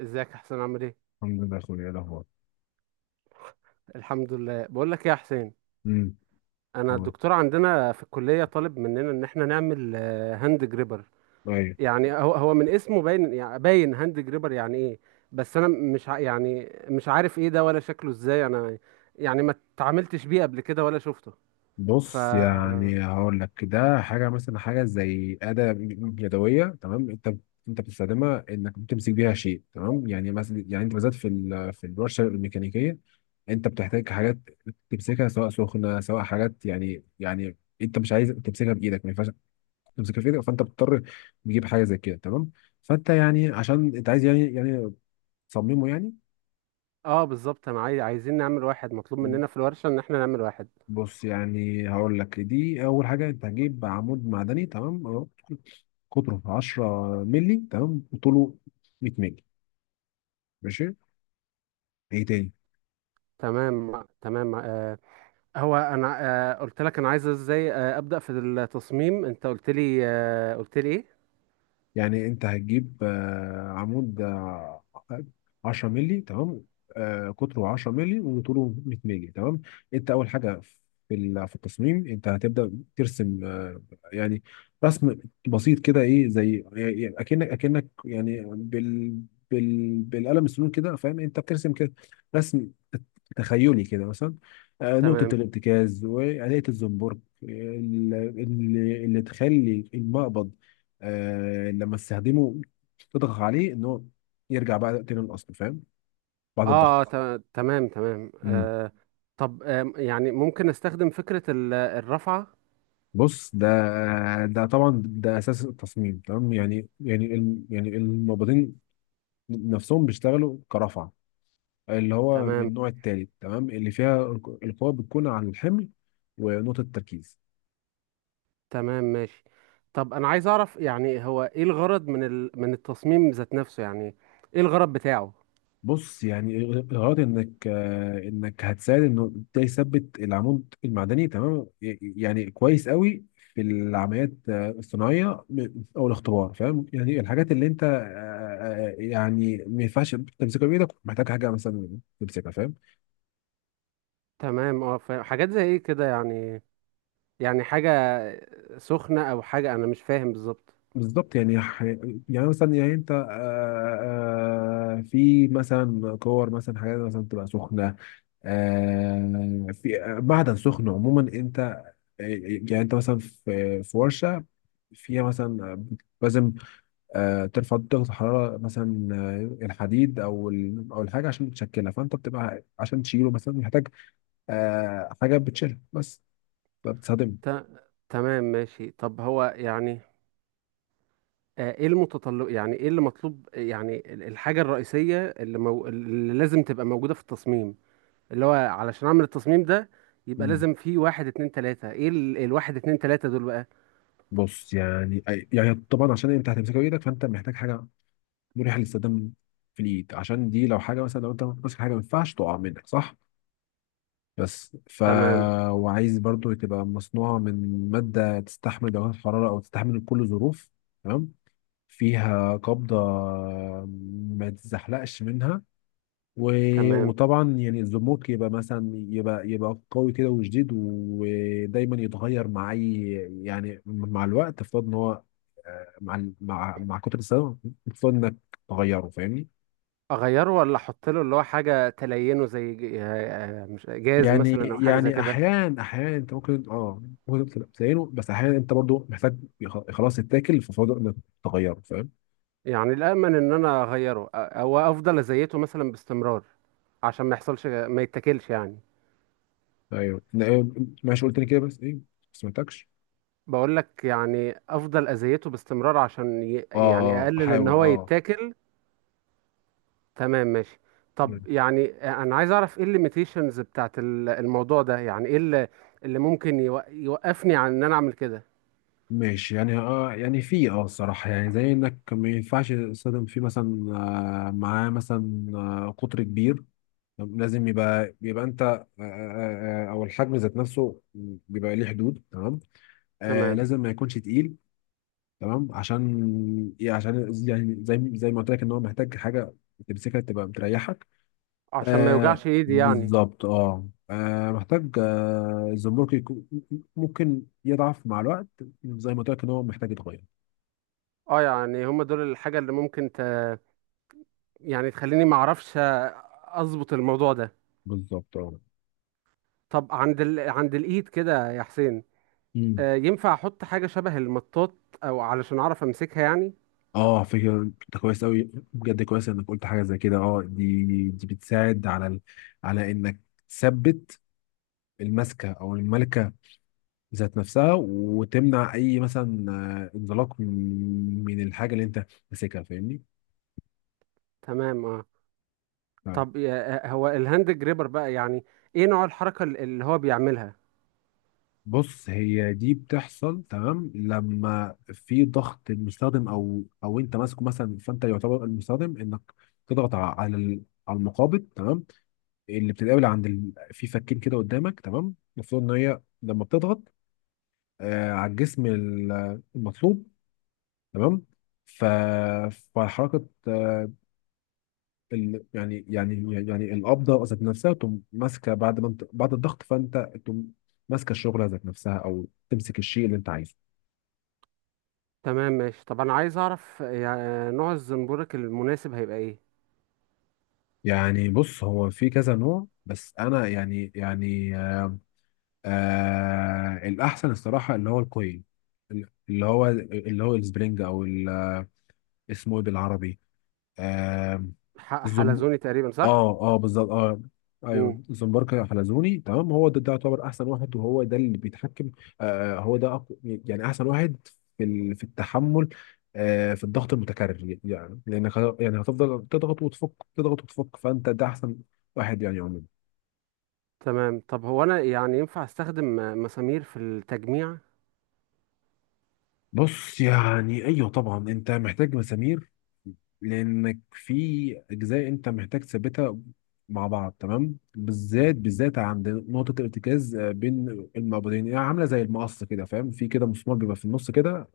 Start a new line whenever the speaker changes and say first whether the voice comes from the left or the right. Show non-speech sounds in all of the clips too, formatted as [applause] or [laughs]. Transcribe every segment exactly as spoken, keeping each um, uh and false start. right: ازيك يا حسين عامل ايه؟
left: الحمد لله يا اخويا. إيه الاخبار؟
right: الحمد لله. بقول لك ايه يا حسين؟
left: امم
right: انا الدكتور عندنا في الكليه طالب مننا ان احنا نعمل آه، هاند جريبر.
left: طيب.
right: يعني هو هو من اسمه باين، يعني باين هاند جريبر يعني ايه. بس انا. مش ع- يعني مش عارف ايه ده ولا شكله ازاي انا. يعني ما اتعاملتش بيه قبل كده ولا شفته. ف
left: بص، يعني هقول لك ده حاجه، مثلا حاجه زي اداه يدويه، تمام؟ انت انت بتستخدمها انك بتمسك بيها شيء، تمام؟ يعني مثلا، يعني انت بالذات في ال- في الورشه الميكانيكيه انت بتحتاج حاجات تمسكها، سواء سخنه سواء حاجات، يعني يعني انت مش عايز تمسكها بايدك، ما ينفعش تمسكها في ايدك، فانت بتضطر تجيب حاجه زي كده، تمام؟ فانت يعني عشان انت عايز، يعني يعني تصممه يعني.
right: اه، بالظبط. انا عاي- عايزين نعمل واحد. مطلوب مننا في الورشه ان احنا نعمل واحد.
left: بص، يعني هقول لك دي اول حاجه. انت هتجيب عمود معدني تمام، اهو قطره 10 مللي، تمام، وطوله 100 مللي، ماشي؟ ايه تاني؟
right: تمام تمام. آه، هو انا آه، قلت لك انا عايز ازاي آه، ابدا في التصميم. انت قلت لي آه، قلت لي ايه؟
left: يعني انت هتجيب آه، عمود، آه، 10 مللي تمام، آه، قطره 10 مللي وطوله 100 مللي، تمام. انت اول حاجه في ال- في التصميم انت هتبدا ترسم، آه، يعني رسم بسيط كده. ايه زي يعني اكنك اكنك يعني بال بال بالقلم السنون كده، فاهم؟ انت بترسم كده رسم تخيلي كده، مثلا آه، نقطه
right: تمام،
left: الارتكاز وآلية الزنبرك اللي, اللي تخلي المقبض آه لما تستخدمه تضغط عليه ان هو يرجع بقى تاني للاصل، فاهم؟ بعد
right: اه، آه،
left: الضغط.
right: ت- تمام تمام.
left: مم.
right: آه، طب، آه، يعني ممكن استخدم فكرة ال- الرفعة.
left: بص، ده ده طبعا ده اساس التصميم، تمام؟ يعني يعني ال- يعني المبيضين نفسهم بيشتغلوا كرفعه، اللي هو من
right: تمام
left: النوع الثالث تمام، اللي فيها القوه بتكون على الحمل ونقطه التركيز.
right: تمام، ماشي. طب انا عايز اعرف، يعني هو ايه الغرض من ال... من التصميم ذات نفسه، يعني ايه الغرض بتاعه؟
left: بص يعني، غرض انك آه، انك هتساعد انه ده يثبت العمود المعدني تمام، ي- يعني كويس قوي في العمليات آه، الصناعيه او الاختبار، فاهم؟ يعني الحاجات اللي انت، آه، آه، يعني ما ينفعش تمسكها بايدك، محتاج حاجه مثلا تمسكها، فاهم؟
right: تمام، اه، فاهم. حاجات زي ايه كده يعني؟ يعني حاجة سخنة او حاجة، انا مش فاهم بالظبط.
left: بالظبط، يعني ح- يعني مثلا يعني انت، آه، آه، في مثلا كور، مثلا حاجات مثلا تبقى سخنه، آه، في آه، معدن سخن عموما. انت يعني انت مثلا في في ورشه فيها مثلا لازم آه، ترفع درجه الحراره مثلا، آه، الحديد او ال- او الحاجه عشان تشكلها، فانت بتبقى عشان تشيله مثلا محتاج آه، حاجه بتشيلها بس، فبتستخدمها.
right: ت... تمام، ماشي. طب هو يعني، آه، ايه المتطلب؟ يعني ايه اللي مطلوب؟ يعني ال- الحاجة الرئيسية اللي, مو... اللي لازم تبقى موجودة في التصميم، اللي هو علشان اعمل التصميم ده يبقى
left: مم.
right: لازم فيه واحد اتنين تلاتة. ايه ال... الواحد اتنين تلاتة دول بقى؟
left: بص يعني، أي- يعني طبعا عشان انت هتمسكها بايدك، فانت محتاج حاجه مريحه للاستخدام في الايد، عشان دي لو حاجه مثلا، لو انت ماسك حاجه ما ينفعش تقع منك، صح؟ بس ف،
right: تمام
left: وعايز برضو تبقى مصنوعة من مادة تستحمل درجات الحرارة، أو تستحمل كل ظروف تمام، فيها قبضة ما تزحلقش منها، و...
right: تمام.
left: وطبعا يعني الزموك يبقى مثلا، يبقى يبقى قوي كده وشديد، ودايما يتغير مع أي، يعني مع الوقت افترض إن هو آه، مع ال- مع مع كتر السنة المفروض إنك تغيره، فاهمني؟
right: اغيره ولا احط له اللي هو حاجة تلينه، زي ج- آه، آه، مش جاز
left: يعني
right: مثلا او حاجة زي
left: يعني
right: كده؟
left: احيان احيان انت ممكن اه ممكن تبقى بتعينه، بس احيانا انت برضو محتاج يخ- خلاص يتاكل، ففضل انك تغيره، فاهم؟
right: يعني الامن ان انا اغيره أ- او افضل ازيته مثلا باستمرار، عشان ما يحصلش ما يتاكلش يعني.
left: ايوه. ن- إيه، ماشي، قلت لي كده بس ايه ما سمعتكش.
right: بقول لك، يعني افضل اذيته باستمرار عشان ي...
left: اه
right: يعني
left: اه
right: اقلل ان
left: احاول
right: هو
left: اه.
right: يتاكل. تمام، ماشي. طب
left: مم.
right: يعني انا عايز اعرف ايه الليميتيشنز بتاعت ال- الموضوع ده؟ يعني ايه اللي, اللي ممكن يوق... يوقفني عن ان انا اعمل كده؟
left: ماشي يعني، اه يعني في اه الصراحه، يعني زي انك ما ينفعش تصطدم فيه مثلا، آه معاه مثلا آه قطر كبير. طب لازم يبقى يبقى انت آه آه آه، آه، او الحجم ذات نفسه بيبقى ليه حدود، تمام؟ آه
right: تمام،
left: لازم ما يكونش تقيل، تمام؟ عشان ايه؟ عشان يعني زي زي ما قلت لك ان هو محتاج حاجه تمسكها تبقى بتريحك.
right: عشان ما
left: آه
right: يوجعش ايدي يعني.
left: بالظبط اه، آه، محتاج آه الزمرك يكون، ممكن يضعف مع الوقت زي ما قلت لك ان هو محتاج يتغير.
right: اه، يعني هم دول الحاجة اللي ممكن ت... يعني تخليني ما اعرفش اظبط الموضوع ده.
left: بالظبط اه.
right: طب عند ال... عند الايد كده يا حسين،
left: مم.
right: آه، ينفع احط حاجة شبه المطاط او علشان اعرف امسكها يعني؟
left: اه فكرة، انت كويس قوي بجد، كويس انك قلت حاجة زي كده. اه دي دي بتساعد على ال... على انك تثبت المسكة او الملكة ذات نفسها، وتمنع اي مثلا آه، انزلاق من من الحاجه اللي انت ماسكها، فاهمني؟
right: تمام، اه.
left: فعلا.
right: طب يا- هو الهاند جريبر بقى يعني ايه نوع الحركة ال- اللي هو بيعملها؟
left: بص هي دي بتحصل تمام لما في ضغط المستخدم، او او انت ماسكه مثلا، فانت يعتبر المستخدم انك تضغط ع- على ال- على المقابض، تمام؟ اللي بتتقابل عند ال... في فكين كده قدامك، تمام؟ المفروض ان هي لما بتضغط آه على الجسم ال- المطلوب، تمام. ف... فحركه ال... يعني يعني يعني القبضه ذات نفسها تقوم ماسكه، بعد ما انت بعد الضغط فانت تقوم ماسكه الشغله ذات نفسها، او تمسك الشيء اللي انت عايزه.
right: تمام، ماشي. طب انا عايز اعرف يعني نوع الزنبورك المناسب هيبقى ايه؟
left: يعني بص، هو في كذا نوع، بس انا يعني يعني آه آه الاحسن الصراحه اللي هو الكوين، اللي هو اللي هو السبرينج، او ال- اسمه ايه بالعربي؟ آم،
right: ح-
left: الزنب،
right: حلزوني تقريبا، صح؟
left: اه. اه بالظبط اه. ايوه
right: امم.
left: الزنبرك حلزوني تمام، هو ده, ده يعتبر احسن واحد، وهو ده اللي بيتحكم. آه آه، هو ده أقو... يعني احسن واحد في ال... في التحمل آه في الضغط المتكرر، يعني لانك ه- يعني هتفضل تضغط وتفك، تضغط وتفك، فانت ده احسن واحد يعني عموما.
right: تمام. طب هو انا يعني ينفع استخدم م- مسامير في التجميع؟
left: بص يعني، ايوه طبعا انت محتاج مسامير، لانك في اجزاء انت محتاج تثبتها مع بعض، تمام؟ بالذات بالذات عند نقطه الارتكاز آه، بين المعبدين، يعني عامله زي المقص كده فاهم، في كده مسمار بيبقى في النص كده،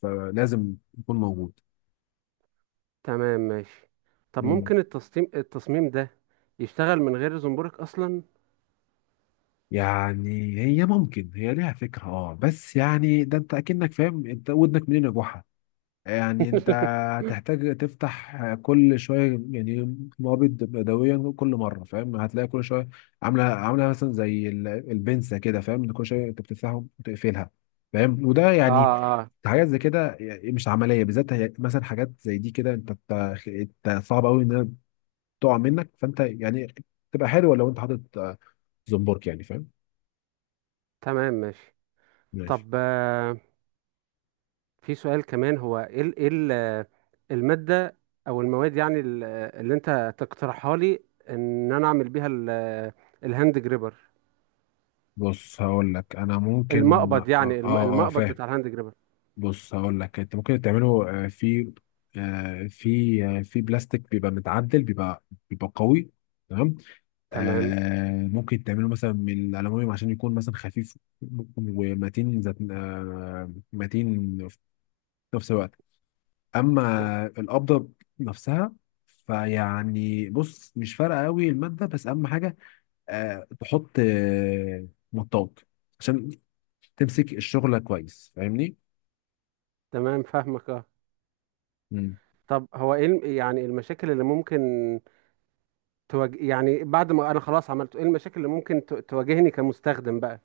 left: فلازم يكون موجود.
right: تمام، ماشي. طب
left: مم.
right: ممكن التصميم التصميم ده يشتغل من غير زنبورك اصلا؟
left: يعني هي ممكن، هي ليها فكره اه، بس يعني ده انت اكنك فاهم انت ودنك منين يا جحا. يعني انت
right: [laughs]
left: هتحتاج تفتح كل شويه يعني، نابض بدويا كل مره، فاهم؟ هتلاقي كل شويه عامله عامله مثلا زي ال- البنسه كده، فاهم؟ كل شويه انت بتفتحها وتقفلها، فاهم؟ وده
right: اه
left: يعني
right: اه.
left: حاجات زي كده يعني مش عمليه. بالذات هي- مثلا حاجات زي دي كده، انت بت- انت صعب قوي انها تقع منك، فانت يعني تبقى حلوه لو انت حاطط آه، زنبرك، يعني فاهم؟
right: تمام، ماشي.
left: ماشي.
right: طب في سؤال كمان. هو ايه ال- ايه ال- المادة او المواد، يعني ال- اللي انت تقترحها لي ان انا اعمل بيها ال- الهاند جريبر،
left: بص هقول لك، انا ممكن
right: المقبض
left: اه.
right: يعني الم-
left: اه آه،
right: المقبض
left: فاهم.
right: بتاع الهاند جريبر؟
left: بص هقول لك، انت ممكن تعمله آه، في آه، في آه، في بلاستيك، بيبقى متعدل، بيبقى بيبقى قوي، تمام.
right: تمام
left: آه، ممكن تعمله مثلا من الالومنيوم، عشان يكون مثلا خفيف ومتين، ذات آه، متين في نفس الوقت. اما القبضه نفسها، فيعني بص مش فارقه قوي الماده، بس اهم حاجه آه، تحط آه، مطاط عشان تمسك الشغله كويس، فاهمني؟
right: تمام، فاهمك اه. طب هو ايه الم- يعني المشاكل اللي ممكن تواجه يعني بعد ما انا خلاص عملته؟ ايه المشاكل اللي ممكن ت- تواجهني كمستخدم بقى؟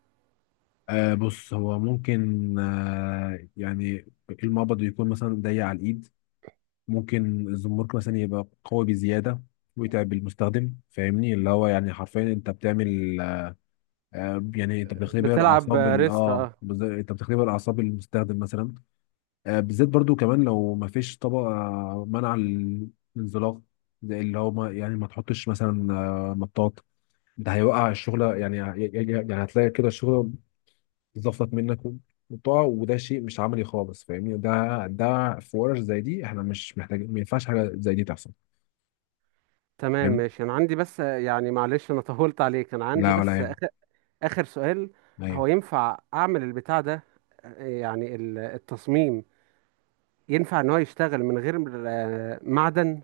left: آه بص هو ممكن آه يعني المقبض يكون مثلا ضيق على الايد، ممكن الزمرك مثلا يبقى قوي بزياده، ويتعب المستخدم، فاهمني؟ اللي هو يعني حرفيا انت بتعمل آه يعني انت بتختبر
right: بتلعب
left: اعصاب ال-،
right: ريست،
left: اه
right: اه.
left: بز- انت بتختبر اعصاب المستخدم مثلا. آه، بالذات برضو كمان لو ما فيش طبقه منع الانزلاق، زي اللي هو ما يعني ما تحطش مثلا آه مطاط، ده هيوقع الشغل. يعني يعني يعني هتلاقي كده الشغل زفت منك، قطع، وده شيء مش عملي خالص، فاهمني؟ ده ده في ورش زي دي احنا مش محتاجين، ما ينفعش حاجه زي دي تحصل.
right: تمام،
left: فاهم.
right: ماشي. انا عندي بس، آه، يعني معلش انا طولت عليك. انا عندي
left: لا ولا
right: بس
left: يهم.
right: آخر سؤال.
left: لا
right: هو
left: يهم.
right: ينفع أعمل البتاع ده، آه، يعني ال- التصميم، ينفع إن هو يشتغل من غير آه، معدن؟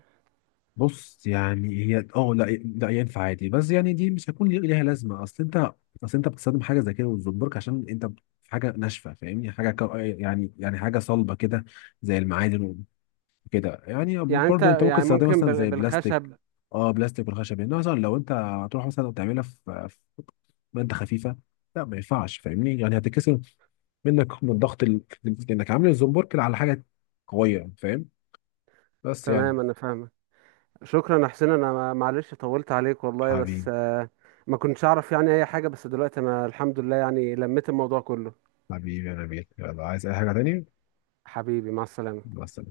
left: بص يعني، هي اه لا لا ينفع عادي، بس يعني دي مش هيكون ليه- ليها لازمه. اصل انت، اصل انت بتستخدم حاجه زي كده وتزبرك عشان انت في حاجه ناشفه، فاهمني؟ حاجه كو- يعني يعني حاجه صلبه كده زي المعادن وكده، يعني
right: يعني أنت
left: برضو انت ممكن
right: يعني
left: تستخدمها
right: ممكن
left: مثلا
right: بال-
left: زي بلاستيك.
right: بالخشب؟
left: اه بلاستيك والخشب، يعني مثلا لو انت هتروح مثلا تعملها في ماده خفيفه، لا ما ينفعش، فاهمني؟ يعني هتتكسر منك من ضغط ال... انك عامل الزنبرك على حاجه قويه، فاهم؟ بس يعني.
right: تمام، أنا فاهمة. شكرا يا حسين. أنا ما- معلش طولت عليك والله، بس
left: حبيبي.
right: آه، ما كنتش أعرف يعني أي حاجة، بس دلوقتي أنا الحمد لله يعني لميت الموضوع كله.
left: حبيبي يا نبيل، يلا عايز اي حاجه تانية؟
right: حبيبي، مع السلامة.
left: بس.